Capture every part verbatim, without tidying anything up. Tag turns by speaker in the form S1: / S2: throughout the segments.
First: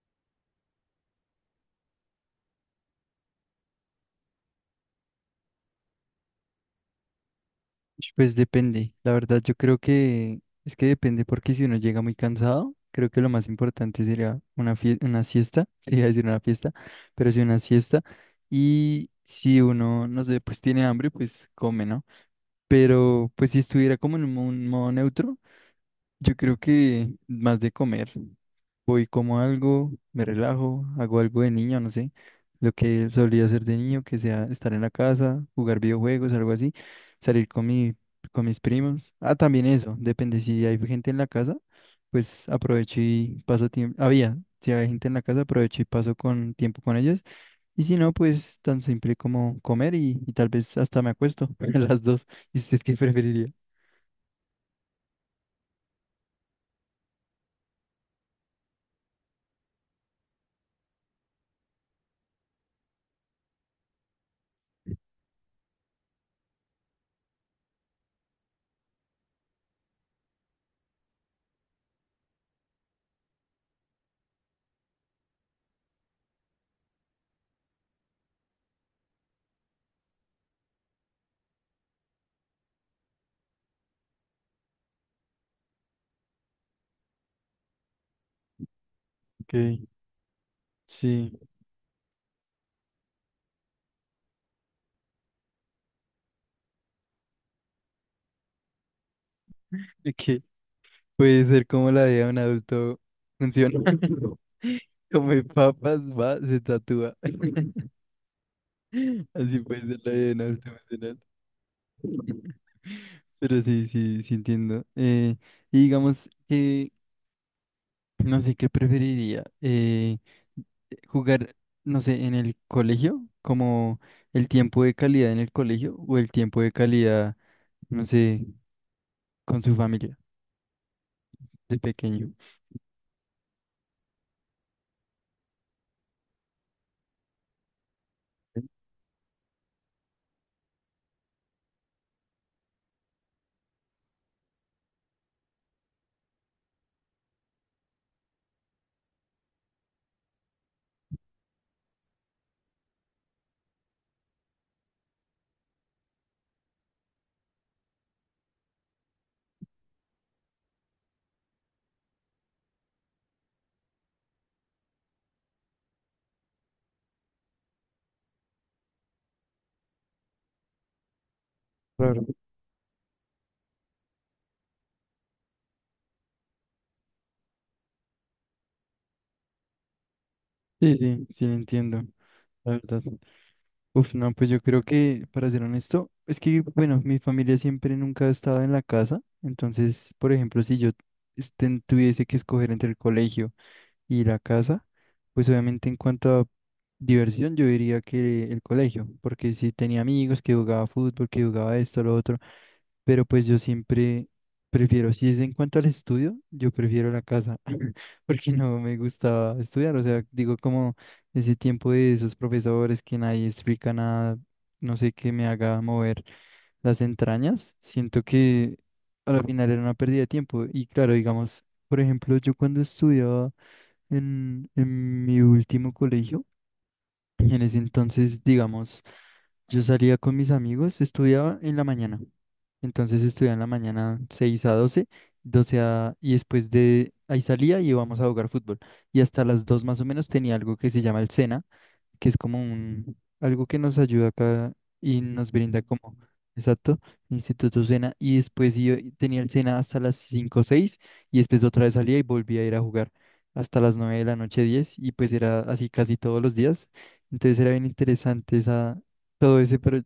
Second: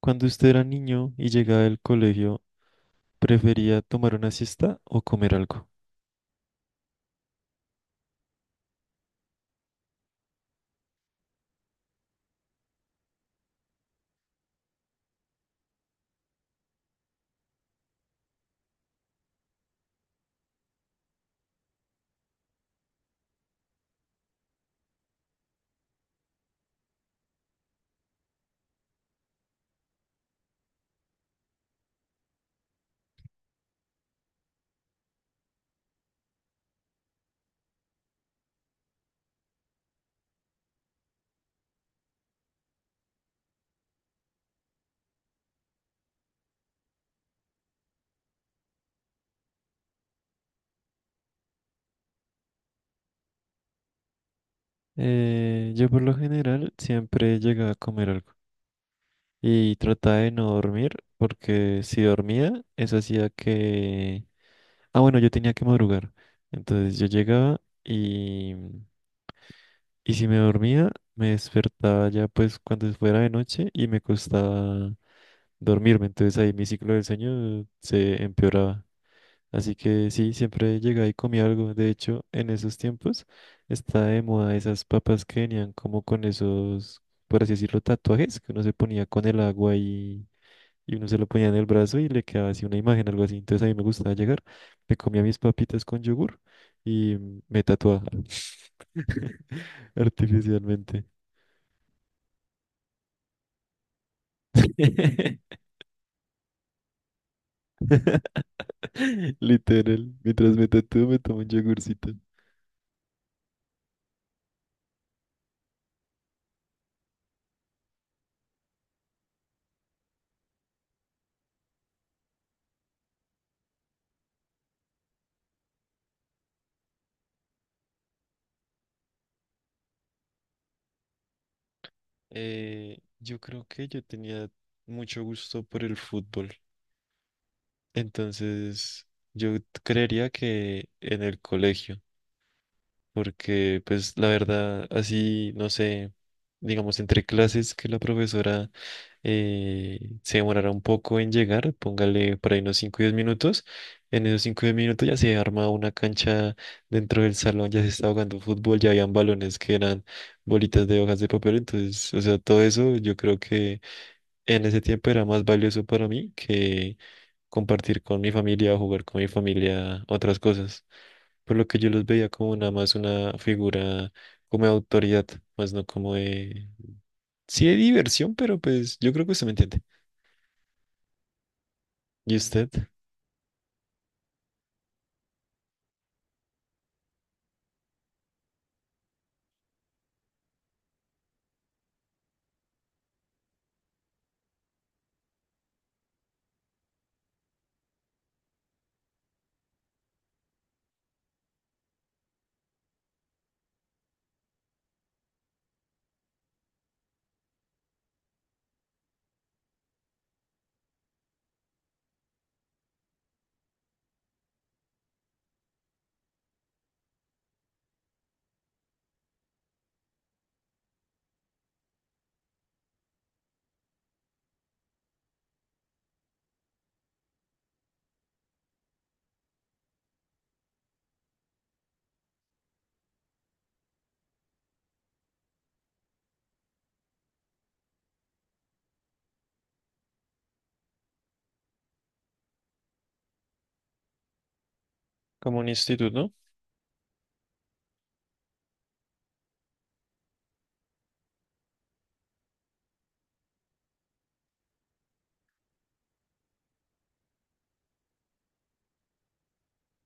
S1: Cuando usted era niño y llegaba del colegio, ¿prefería tomar una siesta o comer algo?
S2: Pues depende, la verdad yo creo que es que depende porque si uno llega muy cansado, creo que lo más importante sería una fie- una siesta, iba a decir una fiesta, pero sí una siesta. Y si uno, no sé, pues tiene hambre, pues come, ¿no? Pero pues si estuviera como en un mo- un modo neutro, yo creo que más de comer. Voy como algo, me relajo, hago algo de niño, no sé, lo que solía hacer de niño, que sea estar en la casa, jugar videojuegos, algo así, salir con mi, con mis primos. Ah, también eso, depende si hay gente en la casa, pues aprovecho y paso tiempo. Había, si hay gente en la casa, aprovecho y paso con tiempo con ellos. Y si no, pues tan simple como comer y, y tal vez hasta me acuesto, a las dos. ¿Y usted qué preferiría?
S1: Eh, yo por lo general siempre llegaba a comer algo y trataba de no dormir porque si dormía, eso hacía que... Ah, bueno, yo tenía que madrugar. Entonces yo llegaba y, y si me dormía, me despertaba ya pues cuando fuera de noche y me costaba dormirme. Entonces ahí mi ciclo del sueño se empeoraba. Así que sí, siempre llegaba y comía algo. De hecho, en esos tiempos está de moda esas papas que venían como con esos, por así decirlo, tatuajes que uno se ponía con el agua
S2: Ok,
S1: y, y uno se lo
S2: sí.
S1: ponía en el brazo y le quedaba así una imagen, algo así. Entonces a mí me gustaba llegar, me comía mis papitas con yogur y me tatuaba
S2: Ok.
S1: artificialmente.
S2: Puede ser como la vida de un adulto funciona. Come papas, va, se tatúa. Así puede ser la
S1: Literal,
S2: vida de un
S1: mientras me
S2: adulto
S1: tatúo
S2: funcional.
S1: me tomo un yogurcito.
S2: Pero sí, sí, sí entiendo. Eh, y digamos que no sé qué preferiría. eh, jugar, no sé, en el colegio, como el tiempo de calidad en el colegio o el tiempo de calidad, no sé, con su familia de pequeño.
S1: Eh, yo creo que yo tenía mucho gusto por el fútbol. Entonces, yo creería que en el colegio, porque pues la verdad, así, no sé, digamos, entre clases que la profesora eh, se demorara un poco en llegar, póngale por ahí unos cinco o diez minutos, en esos cinco o diez minutos ya se arma una cancha dentro del salón, ya se estaba jugando fútbol, ya habían balones que eran bolitas de hojas de papel, entonces, o sea, todo eso yo creo que en ese tiempo era más valioso para mí que compartir con mi familia o jugar con mi familia otras cosas, por lo que yo los
S2: Claro.
S1: veía como nada más una figura como de autoridad, más no como de... Sí de diversión, pero pues yo creo que usted me entiende.
S2: Sí, sí, sí, lo entiendo,
S1: ¿Y usted?
S2: la verdad. Uf, no, pues yo creo que, para ser honesto, es que, bueno, mi familia siempre nunca ha estado en la casa, entonces, por ejemplo, si yo esten- tuviese que escoger entre el colegio y la casa, pues obviamente en cuanto a diversión, yo diría que el colegio, porque si tenía amigos que jugaba fútbol, que jugaba esto, lo otro, pero pues yo siempre prefiero, si es en cuanto al estudio, yo prefiero la casa, porque no me gustaba estudiar, o sea, digo como ese tiempo de esos profesores que nadie explica nada, no sé qué me haga mover las entrañas, siento que a la final era una pérdida de tiempo. Y claro, digamos, por ejemplo, yo cuando estudiaba en, en mi último colegio, en ese entonces, digamos, yo salía con mis amigos, estudiaba en la mañana. Entonces estudiaba en la mañana seis a doce, doce a... y después de ahí salía y íbamos a jugar fútbol. Y hasta las dos más o menos tenía algo que se llama el SENA, que es como un algo que nos ayuda acá y nos
S1: Como un
S2: brinda como,
S1: instituto.
S2: exacto, Instituto Sena. Y después yo tenía el Sena hasta las cinco o seis y después otra vez salía y volvía a ir a jugar hasta las nueve de la noche, diez y pues era así casi todos los días, entonces era bien interesante esa, todo ese, pero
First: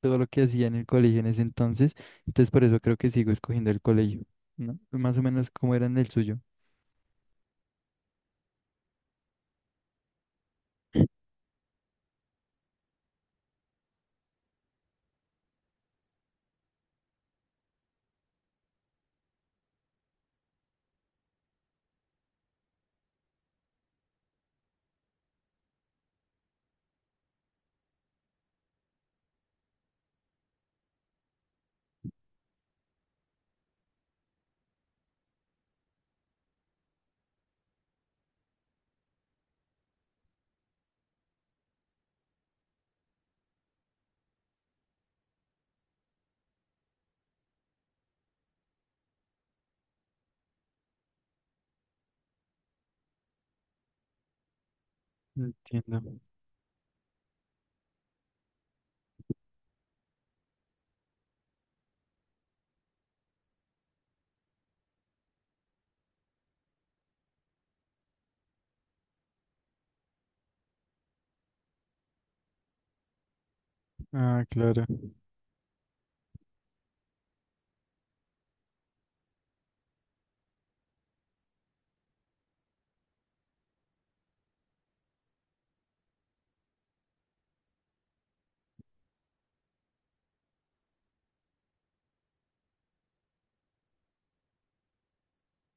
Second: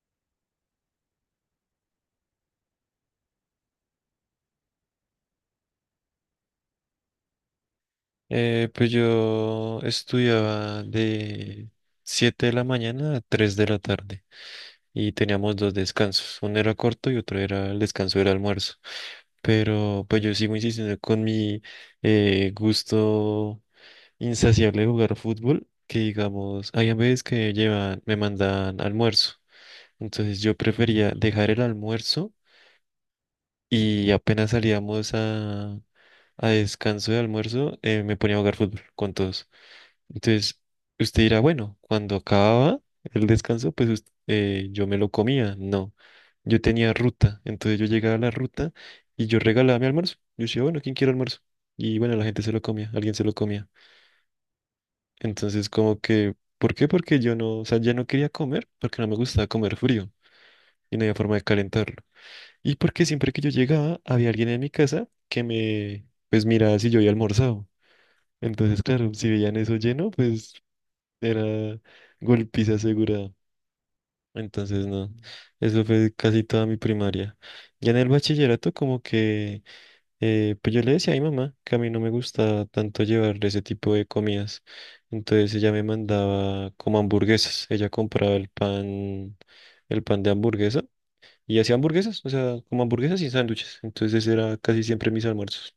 S2: todo lo que hacía en el colegio en ese entonces. Entonces por eso creo que sigo escogiendo el colegio, ¿no? Más o menos como era en el suyo.
S1: eh, pues yo estudiaba de siete de la mañana a tres de la tarde. Y teníamos dos descansos. Uno era corto y otro era el descanso del almuerzo. Pero pues yo sigo insistiendo con mi eh, gusto insaciable de jugar fútbol, que digamos, hay veces que llevan, me mandan almuerzo. Entonces yo prefería dejar el almuerzo y apenas salíamos a, a descanso de almuerzo, eh, me ponía a jugar fútbol con todos. Entonces, usted dirá, bueno, cuando acababa el descanso, pues us- eh, yo me lo comía. No, yo tenía ruta, entonces yo llegaba a la ruta y yo regalaba mi almuerzo. Yo decía, bueno, ¿quién quiere almuerzo? Y bueno, la gente se lo comía, alguien se lo comía. Entonces, como
S2: Entiendo.
S1: que, ¿por qué? Porque yo no, o sea, ya no quería comer porque no me gustaba comer frío y no había forma de calentarlo. Y porque siempre que yo llegaba, había alguien en mi casa que me, pues miraba si yo había almorzado. Entonces, claro, si veían eso lleno, pues era golpiza asegurada.
S2: Ah, claro.
S1: Entonces, no, eso fue casi toda mi primaria. Ya en el bachillerato, como que, eh, pues yo le decía a mi mamá que a mí no me gustaba tanto llevarle ese tipo de comidas. Entonces ella me mandaba como hamburguesas. Ella compraba el pan, el pan de hamburguesa y hacía hamburguesas, o sea, como hamburguesas y sándwiches. Entonces ese era casi siempre mis almuerzos,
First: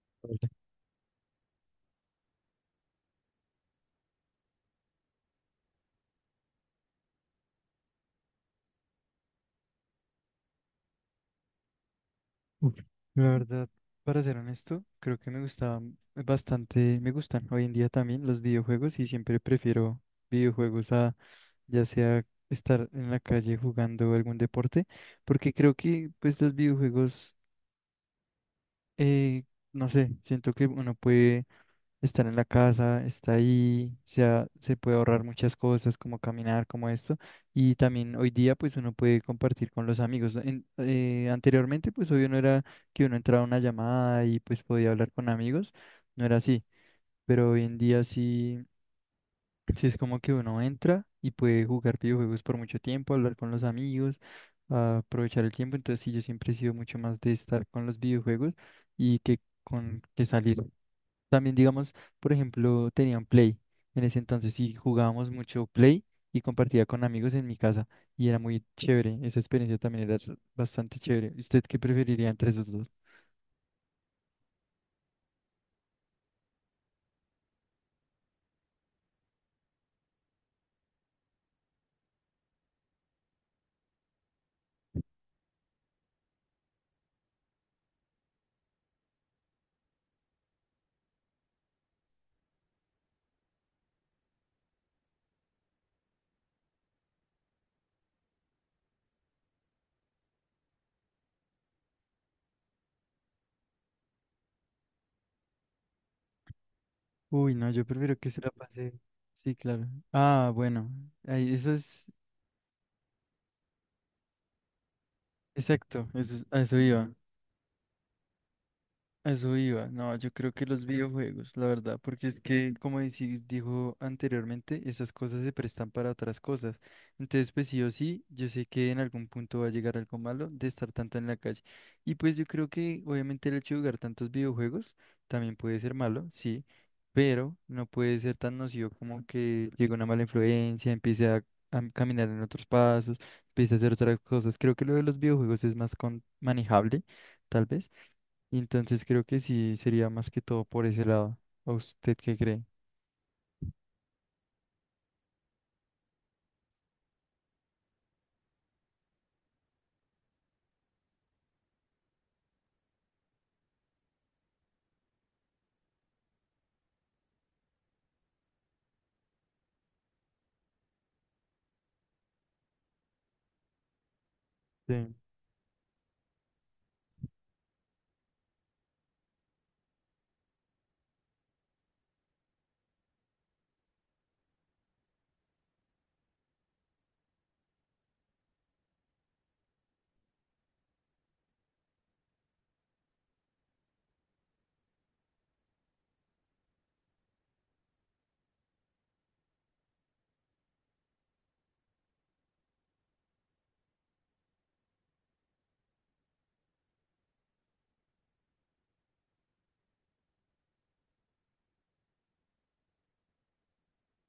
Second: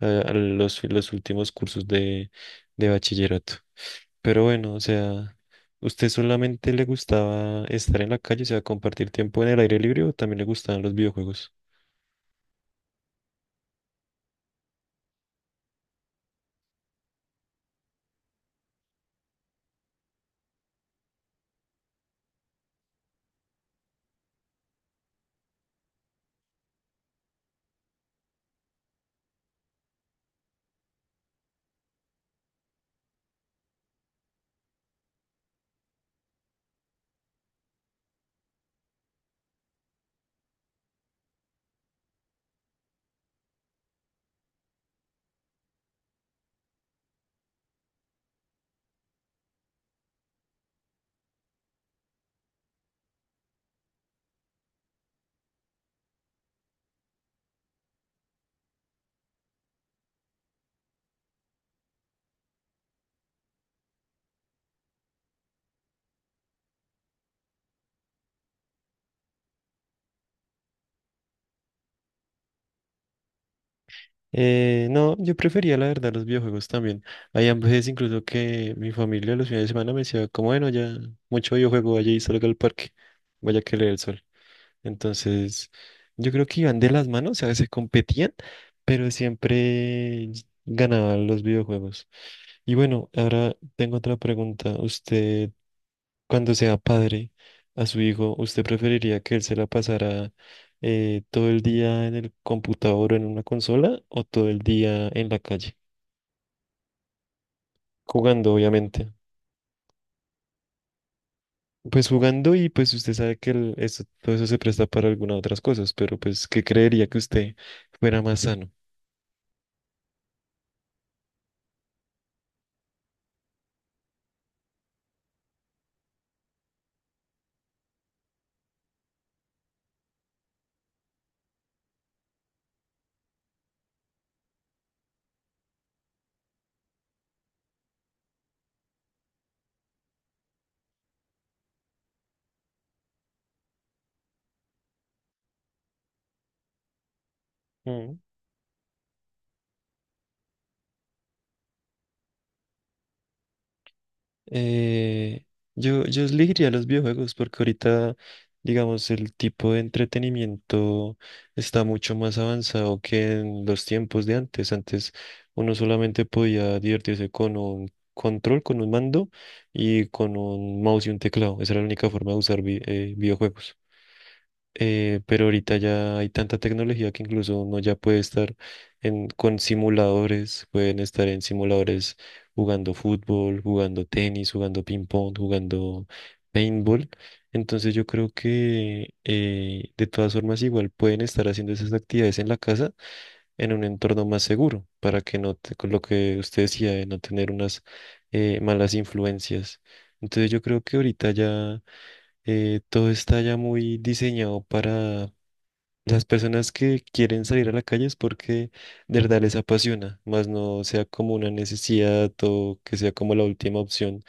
S1: eh, a
S2: Vale.
S1: los, los últimos cursos de, de bachillerato. Pero bueno, o sea, ¿usted solamente le gustaba estar en la calle, o sea, compartir tiempo en el aire libre o también le gustaban los videojuegos?
S2: Uf, la verdad, para ser honesto, creo que me gustaban bastante, me gustan hoy en día también los videojuegos y siempre prefiero videojuegos a ya sea estar en la calle jugando algún deporte, porque creo que pues los videojuegos, eh, no sé, siento que uno puede estar en la casa, está ahí, se, ha- se puede ahorrar muchas cosas como caminar, como esto, y también hoy día pues uno puede compartir con los amigos. En- eh, anteriormente pues obvio no era que uno entraba a una llamada y pues podía hablar con amigos, no era así, pero hoy en día sí, sí es como que uno entra y puede jugar videojuegos por mucho tiempo, hablar con los amigos, ah, aprovechar el tiempo, entonces sí, yo siempre he sido mucho más de estar con los videojuegos y que con que salir. También, digamos, por ejemplo, tenían Play en ese entonces y jugábamos mucho Play y compartía con amigos en mi casa y era muy chévere. Esa experiencia también era r- bastante chévere. ¿Usted qué preferiría entre esos dos?
S1: Eh, no, yo prefería la verdad los videojuegos también. Hay veces incluso que mi familia los fines de semana me decía, como bueno, ya mucho videojuego, vaya y salga al parque, vaya que le dé el sol. Entonces, yo creo que iban de las manos, a veces competían, pero siempre ganaban los videojuegos. Y bueno, ahora tengo otra pregunta. Usted, cuando sea padre a su hijo, ¿usted preferiría que él se la pasara eh, todo el día en el computador o en una consola o todo el día en la calle?
S2: Uy, no, yo prefiero que se la
S1: Jugando,
S2: pase.
S1: obviamente.
S2: Sí, claro. Ah, bueno, ahí, eso es
S1: Pues jugando y pues usted sabe que el- eso- todo eso se presta para algunas otras cosas,
S2: exacto,
S1: pero
S2: eso es-
S1: pues,
S2: a
S1: ¿qué
S2: eso
S1: creería
S2: iba.
S1: que usted fuera más sano?
S2: A eso iba, no, yo creo que los videojuegos, la verdad, porque es que, como deci- dijo anteriormente, esas cosas se prestan para otras cosas. Entonces, pues sí o sí, yo sé que en algún punto va a llegar algo malo de estar tanto en la calle. Y pues yo creo que, obviamente, el hecho de jugar tantos videojuegos también puede ser malo, sí, pero no puede ser tan nocivo como que llegue una mala influencia, empiece a, a caminar en otros pasos, empiece a hacer otras cosas. Creo que lo de los videojuegos es más con manejable, tal vez. Entonces creo que sí sería más que todo por ese lado. ¿A usted qué cree?
S1: Eh, yo, yo elegiría los videojuegos porque ahorita, digamos, el tipo de entretenimiento está mucho más avanzado que en los tiempos de antes. Antes uno solamente podía divertirse con un control, con un mando y con un mouse y un teclado. Esa era la única forma de usar vi- eh, videojuegos.
S2: Sí,
S1: Eh, pero ahorita ya hay tanta tecnología que incluso uno ya puede estar en, con simuladores, pueden estar en simuladores jugando fútbol, jugando tenis, jugando ping pong, jugando paintball. Entonces yo creo que eh, de todas formas igual pueden estar haciendo esas actividades en la casa en un entorno más seguro para que no, te- con lo que usted decía, de no tener unas eh, malas influencias. Entonces yo creo que ahorita ya eh, todo está ya muy diseñado para las personas que quieren salir a la calle es porque de verdad les apasiona, más no sea como una necesidad o que sea como la última opción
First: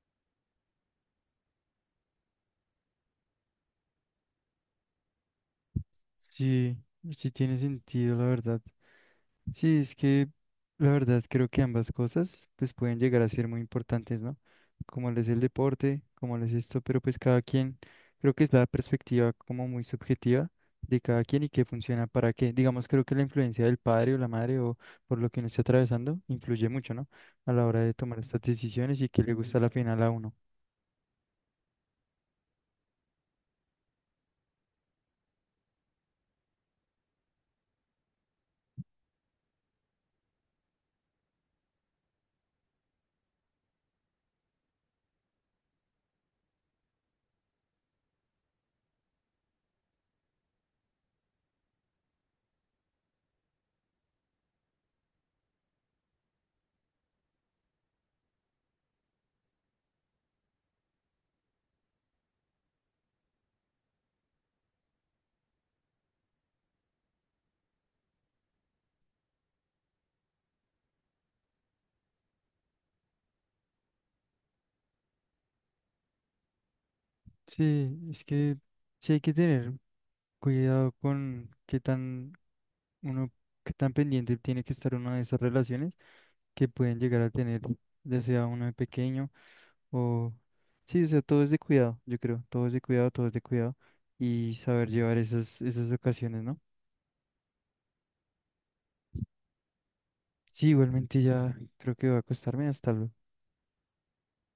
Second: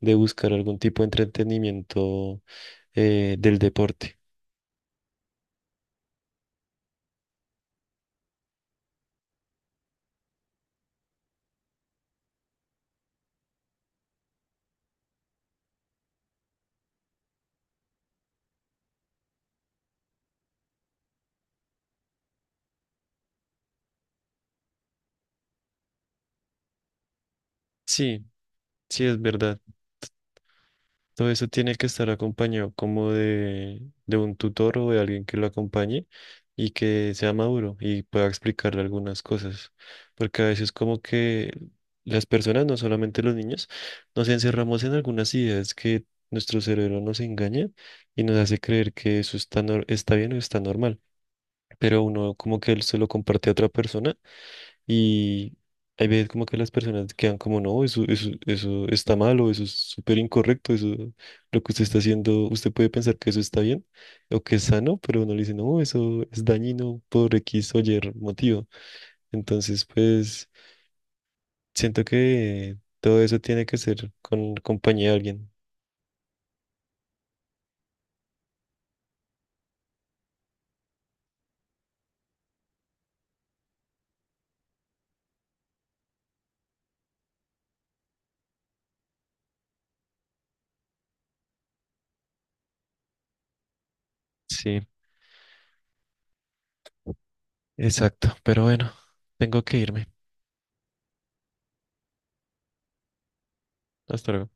S1: de buscar algún tipo de entretenimiento eh, del deporte.
S2: sí, sí tiene sentido, la verdad. Sí, es que la verdad creo que ambas cosas pues pueden llegar a ser muy importantes, ¿no? Como les el deporte, como les esto, pero pues cada quien, creo que es la perspectiva como muy subjetiva de cada quien y qué funciona para qué. Digamos, creo que la influencia del padre o la madre o por lo que uno esté atravesando influye mucho, ¿no? A la hora de tomar
S1: Sí,
S2: estas decisiones
S1: sí,
S2: y
S1: es
S2: qué le gusta
S1: verdad.
S2: a la final a uno.
S1: Todo eso tiene que estar acompañado como de, de un tutor o de alguien que lo acompañe y que sea maduro y pueda explicarle algunas cosas. Porque a veces como que las personas, no solamente los niños, nos encerramos en algunas ideas que nuestro cerebro nos engaña y nos hace creer que eso está, nor- está bien o está normal. Pero uno como que él se lo comparte a otra persona y hay veces como que las personas quedan como, no, eso, eso, eso está mal o eso es súper incorrecto, eso, lo que usted está haciendo, usted puede pensar que eso está bien o que es sano, pero uno le dice, no, eso es dañino por X o Y motivo. Entonces, pues, siento que todo eso tiene que ser con compañía de alguien.
S2: Sí, es que sí hay que tener cuidado con qué tan uno, que tan pendiente tiene que estar una de esas relaciones que pueden llegar a tener, ya sea uno de pequeño o... Sí, o sea, todo es de cuidado, yo creo, todo es de cuidado, todo es de cuidado y
S1: Sí,
S2: saber llevar esas, esas ocasiones, ¿no?
S1: exacto. Pero bueno, tengo que irme.
S2: Sí, igualmente ya creo que va a acostarme hasta luego.
S1: Hasta luego.